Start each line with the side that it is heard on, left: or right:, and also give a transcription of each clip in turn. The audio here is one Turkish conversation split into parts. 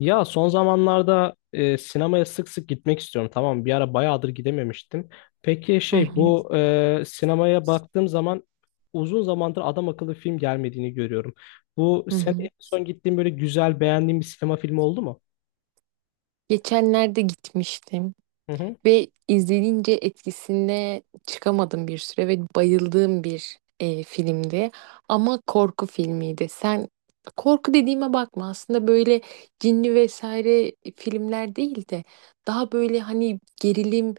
left: Ya son zamanlarda sinemaya sık sık gitmek istiyorum. Tamam, bir ara bayağıdır gidememiştim. Peki
right: Hı
left: şey
right: hı,
left: bu sinemaya baktığım zaman uzun zamandır adam akıllı film gelmediğini görüyorum. Bu
right: hı
left: sen en
right: hı.
left: son gittiğin böyle güzel beğendiğin bir sinema filmi oldu mu?
right: Geçenlerde gitmiştim
left: Hı hı.
right: ve izlenince etkisine çıkamadım bir süre ve bayıldığım bir filmdi. Ama korku filmiydi. Sen korku dediğime bakma aslında böyle cinli vesaire filmler değil de daha böyle hani gerilim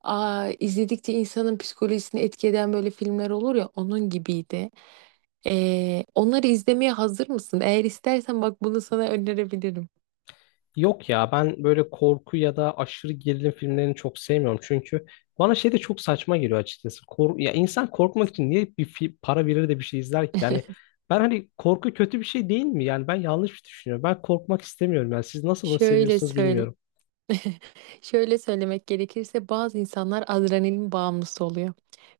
right: izledikçe insanın psikolojisini etki eden böyle filmler olur ya onun gibiydi. Onları izlemeye hazır mısın? Eğer istersen bak bunu sana önerebilirim.
left: Yok ya ben böyle korku ya da aşırı gerilim filmlerini çok sevmiyorum. Çünkü bana şey de çok saçma geliyor açıkçası. Ya insan korkmak için niye bir para verir de bir şey izler ki? Yani ben hani korku kötü bir şey değil mi? Yani ben yanlış bir düşünüyorum. Ben korkmak istemiyorum. Yani siz nasıl bunu
right: Şöyle
left: seviyorsunuz
right: söyle,
left: bilmiyorum.
right: şöyle söylemek gerekirse bazı insanlar adrenalin bağımlısı oluyor.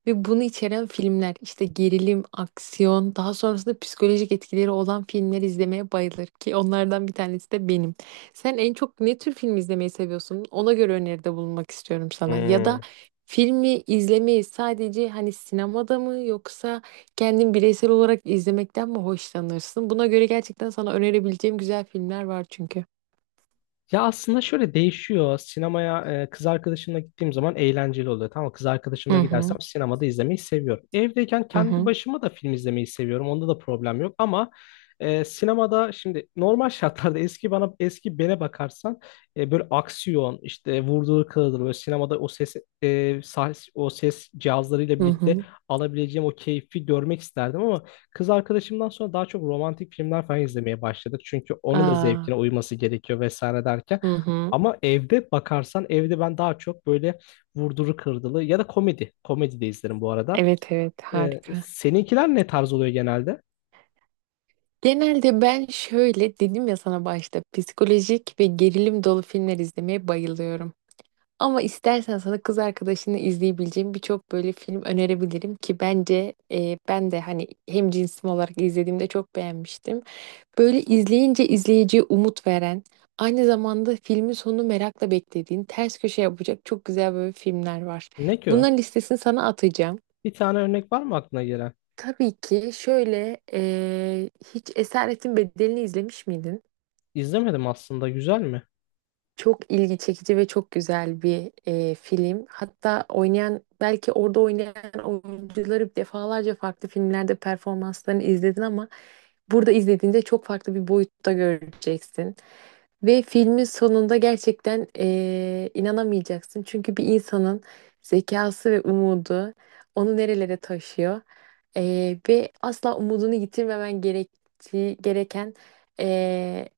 right: Ve bunu içeren filmler işte gerilim, aksiyon, daha sonrasında psikolojik etkileri olan filmler izlemeye bayılır ki onlardan bir tanesi de benim. Sen en çok ne tür film izlemeyi seviyorsun? Ona göre öneride bulunmak istiyorum sana. Ya
left: Hmm.
right: da filmi izlemeyi sadece hani sinemada mı yoksa kendin bireysel olarak izlemekten mi hoşlanırsın? Buna göre gerçekten sana önerebileceğim güzel filmler var çünkü.
left: Ya aslında şöyle değişiyor. Sinemaya kız arkadaşımla gittiğim zaman eğlenceli oluyor. Tamam mı? Kız
right: Hı
left: arkadaşımla
right: hı,
left: gidersem sinemada izlemeyi seviyorum. Evdeyken
right: hı
left: kendi
right: hı.
left: başıma da film izlemeyi seviyorum. Onda da problem yok ama sinemada şimdi normal şartlarda eski bene bakarsan böyle aksiyon işte vurduğu kırılır böyle sinemada e, o ses cihazlarıyla
right: Hı
left: birlikte
right: hı.
left: alabileceğim o keyfi görmek isterdim ama. Kız arkadaşımdan sonra daha çok romantik filmler falan izlemeye başladık. Çünkü onun da zevkine
right: Aa,
left: uyması gerekiyor vesaire derken.
right: hı hı.
left: Ama evde bakarsan evde ben daha çok böyle vurduru kırdılı ya da komedi. Komedi de izlerim bu arada.
right: Evet, evet, harika.
left: Seninkiler ne tarz oluyor genelde?
right: Genelde ben şöyle dedim ya sana başta psikolojik ve gerilim dolu filmler izlemeye bayılıyorum. Ama istersen sana kız arkadaşını izleyebileceğim birçok böyle film önerebilirim ki bence ben de hani hem cinsim olarak izlediğimde çok beğenmiştim. Böyle izleyince izleyiciye umut veren, aynı zamanda filmin sonunu merakla beklediğin, ters köşe yapacak çok güzel böyle filmler var.
left: Ne ki
right: Bunların
left: o?
right: listesini sana atacağım.
left: Bir tane örnek var mı aklına gelen?
right: Tabii ki şöyle hiç Esaretin Bedeli'ni izlemiş miydin?
left: İzlemedim aslında. Güzel mi?
right: Çok ilgi çekici ve çok güzel bir film. Hatta oynayan belki orada oynayan oyuncuları defalarca farklı filmlerde performanslarını izledin ama burada izlediğinde çok farklı bir boyutta göreceksin. Ve filmin sonunda gerçekten inanamayacaksın. Çünkü bir insanın zekası ve umudu onu nerelere taşıyor. Ve asla umudunu yitirmemen gerektiği, gereken eee,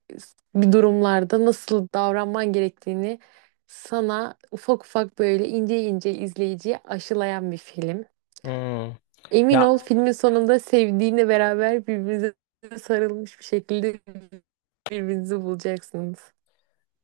right: bir durumlarda nasıl davranman gerektiğini sana ufak ufak böyle ince ince izleyiciye aşılayan bir film.
left: Hmm.
right: Emin
left: Ya
right: ol filmin sonunda sevdiğinle beraber birbirinize sarılmış bir şekilde birbirinizi bulacaksınız.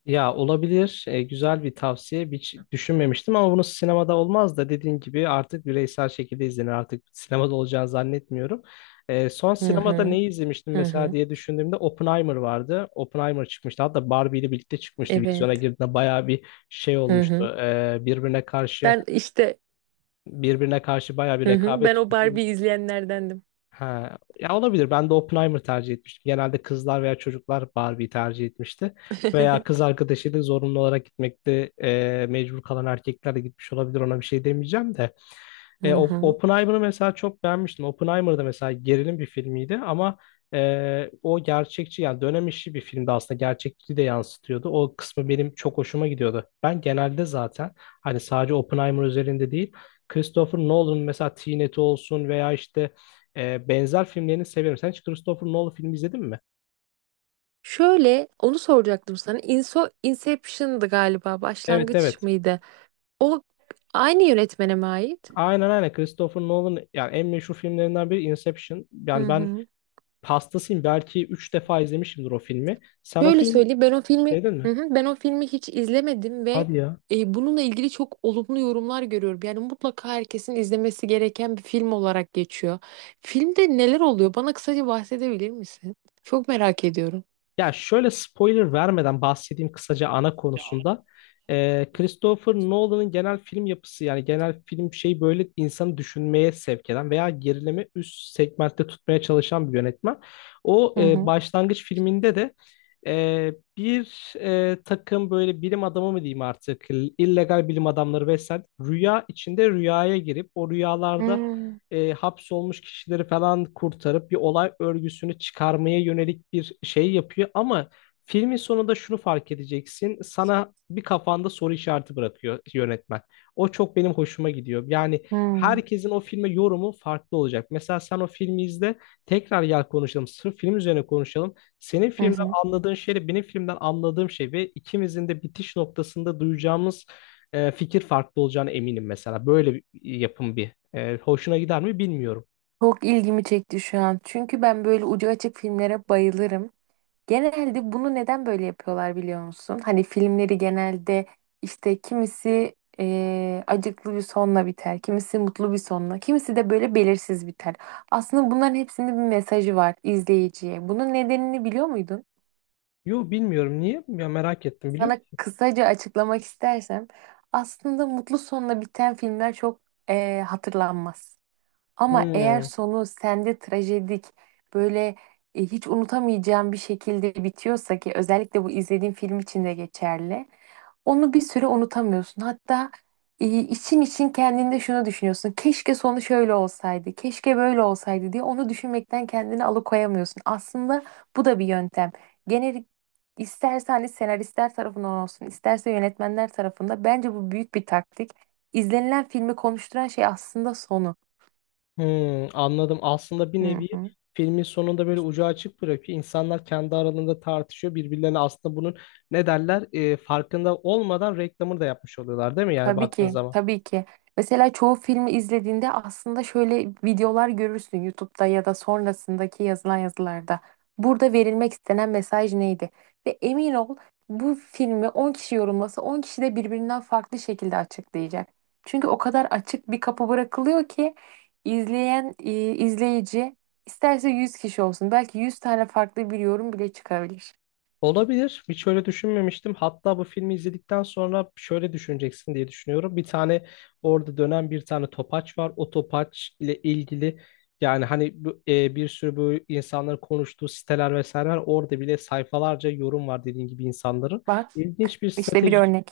left: Ya olabilir. Güzel bir tavsiye. Hiç düşünmemiştim ama bunu sinemada olmaz da dediğin gibi artık bireysel şekilde izlenir. Artık sinemada olacağını zannetmiyorum. Son
right: Hı
left: sinemada
right: hı.
left: neyi izlemiştim
right: Hı
left: mesela
right: hı.
left: diye düşündüğümde Oppenheimer vardı. Oppenheimer çıkmıştı. Hatta Barbie ile birlikte çıkmıştı. Vizyona
right: Evet.
left: girdiğinde bayağı bir şey
right: Hı hı.
left: olmuştu. Birbirine karşı
right: Ben işte
left: birbirine karşı bayağı bir
right: hı hı.
left: rekabet
right: Ben o
left: tutmuş.
right: Barbie izleyenlerdendim.
left: Ha, ya olabilir. Ben de Oppenheimer tercih etmiştim. Genelde kızlar veya çocuklar Barbie'yi tercih etmişti. Veya kız arkadaşıyla zorunlu olarak gitmekte mecbur kalan erkekler de gitmiş olabilir. Ona bir şey demeyeceğim de.
right: Hı hı.
left: Oppenheimer'ı mesela çok beğenmiştim. Oppenheimer da mesela gerilim bir filmiydi ama o gerçekçi yani dönem işi bir filmdi aslında gerçekçiliği de yansıtıyordu. O kısmı benim çok hoşuma gidiyordu. Ben genelde zaten hani sadece Oppenheimer üzerinde değil Christopher Nolan'ın mesela Tenet'i olsun veya işte benzer filmlerini severim. Sen hiç Christopher Nolan filmi izledin mi?
right: Şöyle onu soracaktım sana. Inception'dı galiba.
left: Evet,
right: Başlangıç
left: evet.
right: mıydı? O aynı yönetmene mi ait?
left: Aynen, aynen, Christopher Nolan yani en meşhur filmlerinden biri Inception.
right: Hı
left: Yani ben
right: hı.
left: hastasıyım belki 3 defa izlemişimdir o filmi. Sen o
right: Şöyle
left: filmi
right: söyleyeyim, ben o filmi
left: sevdin mi?
right: hı hı, ben o filmi hiç izlemedim ve
left: Hadi ya.
right: bununla ilgili çok olumlu yorumlar görüyorum. Yani mutlaka herkesin izlemesi gereken bir film olarak geçiyor. Filmde neler oluyor? Bana kısaca bahsedebilir misin? Çok merak ediyorum.
left: Ya şöyle spoiler vermeden bahsedeyim kısaca ana konusunda. Christopher Nolan'ın genel film yapısı yani genel film şey böyle insanı düşünmeye sevk eden veya gerileme üst segmentte tutmaya çalışan bir yönetmen. O
right: Hı hı.
left: başlangıç filminde de e, bir takım böyle bilim adamı mı diyeyim artık illegal bilim adamları vesaire rüya içinde rüyaya girip o rüyalarda
right: Hmm,
left: hapsolmuş kişileri falan kurtarıp bir olay örgüsünü çıkarmaya yönelik bir şey yapıyor. Ama filmin sonunda şunu fark edeceksin. Sana bir kafanda soru işareti bırakıyor yönetmen. O çok benim hoşuma gidiyor. Yani
right: hmm,
left: herkesin o filme yorumu farklı olacak. Mesela sen o filmi izle, tekrar gel konuşalım. Sırf film üzerine konuşalım. Senin
right: hı
left: filmden
right: hı.
left: anladığın şeyle benim filmden anladığım şey ve ikimizin de bitiş noktasında duyacağımız fikir farklı olacağına eminim mesela. Böyle bir yapım bir hoşuna gider mi bilmiyorum.
right: Çok ilgimi çekti şu an. Çünkü ben böyle ucu açık filmlere bayılırım. Genelde bunu neden böyle yapıyorlar biliyor musun? Hani filmleri genelde işte kimisi acıklı bir sonla biter, kimisi mutlu bir sonla, kimisi de böyle belirsiz biter. Aslında bunların hepsinin bir mesajı var izleyiciye. Bunun nedenini biliyor muydun?
left: Yo bilmiyorum niye? Ya merak ettim biliyor
right: Sana
left: musun?
right: kısaca açıklamak istersem aslında mutlu sonla biten filmler çok hatırlanmaz. Ama eğer
left: Hmm,
right: sonu sende trajedik böyle hiç unutamayacağım bir şekilde bitiyorsa ki özellikle bu izlediğin film için de geçerli. Onu bir süre unutamıyorsun. Hatta için için kendinde şunu düşünüyorsun. Keşke sonu şöyle olsaydı, keşke böyle olsaydı diye onu düşünmekten kendini alıkoyamıyorsun. Aslında bu da bir yöntem. Genel isterse hani senaristler tarafından olsun, isterse yönetmenler tarafında bence bu büyük bir taktik. İzlenilen filmi konuşturan şey aslında sonu.
left: hmm, anladım. Aslında bir
right: Hı
left: nevi
right: hı.
left: filmin sonunda böyle ucu açık bırakıyor. İnsanlar kendi aralarında tartışıyor. Birbirlerine aslında bunun ne derler farkında olmadan reklamını da yapmış oluyorlar değil mi? Yani
right: Tabii
left: baktığın
right: ki,
left: zaman.
right: tabii ki. Mesela çoğu filmi izlediğinde aslında şöyle videolar görürsün YouTube'da ya da sonrasındaki yazılan yazılarda. Burada verilmek istenen mesaj neydi? Ve emin ol bu filmi 10 kişi yorumlasa 10 kişi de birbirinden farklı şekilde açıklayacak. Çünkü o kadar açık bir kapı bırakılıyor ki izleyen izleyici isterse 100 kişi olsun belki 100 tane farklı bir yorum bile çıkabilir.
left: Olabilir. Hiç öyle düşünmemiştim. Hatta bu filmi izledikten sonra şöyle düşüneceksin diye düşünüyorum. Bir tane orada dönen bir tane topaç var. O topaç ile ilgili yani hani bir sürü bu insanların konuştuğu siteler vesaire var. Orada bile sayfalarca yorum var dediğin gibi insanların.
right: Bak
left: İlginç bir
right: işte bir
left: strateji
right: örnek.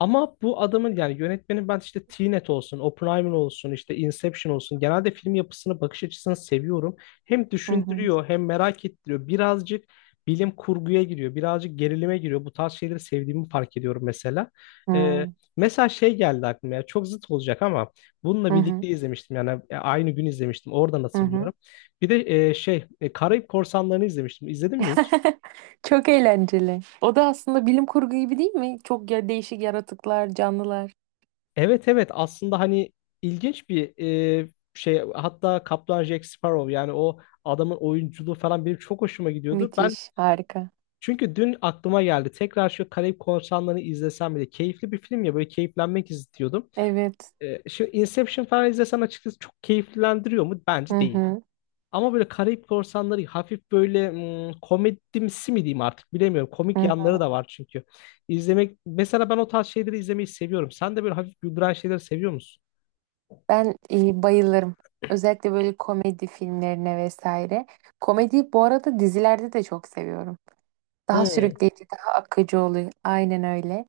left: ama bu adamın yani yönetmenin ben işte Tenet olsun, Oppenheimer olsun, işte Inception olsun genelde film yapısını, bakış açısını seviyorum. Hem
right: Hı hı.
left: düşündürüyor hem merak ettiriyor. Birazcık bilim kurguya giriyor, birazcık gerilime giriyor. Bu tarz şeyleri sevdiğimi fark ediyorum mesela.
right: Hı
left: Ee,
right: hı.
left: Mesela şey geldi aklıma ya çok zıt olacak ama bununla
right: Hı
left: birlikte
right: hı.
left: izlemiştim yani aynı gün izlemiştim oradan
right: Hı hı.
left: hatırlıyorum. Bir de Karayip Korsanları'nı izlemiştim. İzledin mi hiç?
right: Çok eğlenceli. O da aslında bilim kurgu gibi değil mi? Çok ya değişik yaratıklar, canlılar.
left: Evet, evet, aslında hani ilginç bir e, şey hatta Kaptan Jack Sparrow yani o adamın oyunculuğu falan benim çok hoşuma gidiyordu. Ben
right: Müthiş, harika.
left: çünkü dün aklıma geldi tekrar şu Karayip Korsanları'nı izlesem bile keyifli bir film ya böyle keyiflenmek istiyordum.
right: Evet.
left: Şimdi Inception falan izlesem açıkçası çok keyiflendiriyor mu? Bence
right: Hı
left: değil.
right: hı,
left: Ama böyle Karayip Korsanları hafif böyle komedimsi mi diyeyim artık bilemiyorum. Komik
right: hı
left: yanları
right: hı.
left: da var çünkü. İzlemek mesela ben o tarz şeyleri izlemeyi seviyorum. Sen de böyle hafif güldüren şeyleri seviyor musun?
right: Ben bayılırım. Özellikle böyle komedi filmlerine vesaire. Komedi bu arada dizilerde de çok seviyorum. Daha
left: Hmm,
right: sürükleyici, daha akıcı oluyor. Aynen öyle.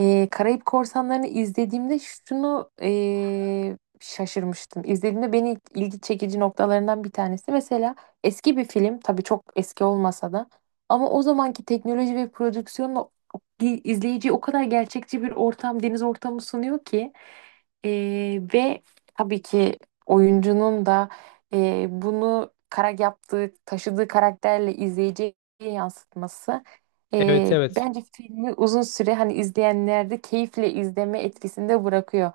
right: Karayip Korsanları'nı izlediğimde şunu şaşırmıştım. İzlediğimde beni ilgi çekici noktalarından bir tanesi. Mesela eski bir film, tabii çok eski olmasa da ama o zamanki teknoloji ve prodüksiyonla izleyiciye o kadar gerçekçi bir ortam, deniz ortamı sunuyor ki ve tabii ki oyuncunun da bunu kara yaptığı, taşıdığı karakterle izleyiciye yansıtması.
left: evet, evet,
right: Bence filmi uzun süre hani izleyenlerde keyifle izleme etkisinde bırakıyor.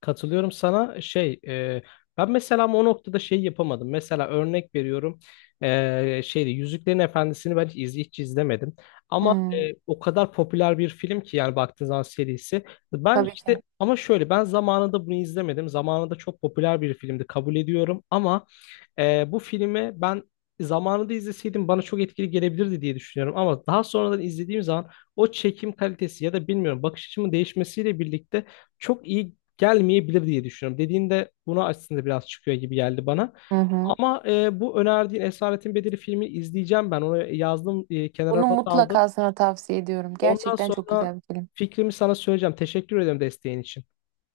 left: katılıyorum sana ben mesela ama o noktada şey yapamadım mesela örnek veriyorum şeyde Yüzüklerin Efendisi'ni ben hiç izlemedim ama
right: Hmm,
left: o kadar popüler bir film ki yani baktığın zaman serisi ben
right: tabii
left: işte
right: ki.
left: ama şöyle ben zamanında bunu izlemedim zamanında çok popüler bir filmdi kabul ediyorum ama. Bu filmi ben zamanında izleseydim bana çok etkili gelebilirdi diye düşünüyorum. Ama daha sonradan izlediğim zaman o çekim kalitesi ya da bilmiyorum bakış açımın değişmesiyle birlikte çok iyi gelmeyebilir diye düşünüyorum. Dediğinde buna aslında biraz çıkıyor gibi geldi bana.
right: Hı hı.
left: Ama bu önerdiğin Esaretin Bedeli filmi izleyeceğim ben. Onu yazdım, kenara
right: Bunu
left: not aldım.
right: mutlaka sana tavsiye ediyorum.
left: Ondan
right: Gerçekten çok
left: sonra
right: güzel bir film.
left: fikrimi sana söyleyeceğim. Teşekkür ederim desteğin için.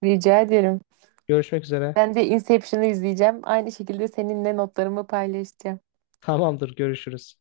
right: Rica ederim.
left: Görüşmek üzere.
right: Ben de Inception'ı izleyeceğim. Aynı şekilde seninle notlarımı paylaşacağım.
left: Tamamdır, görüşürüz.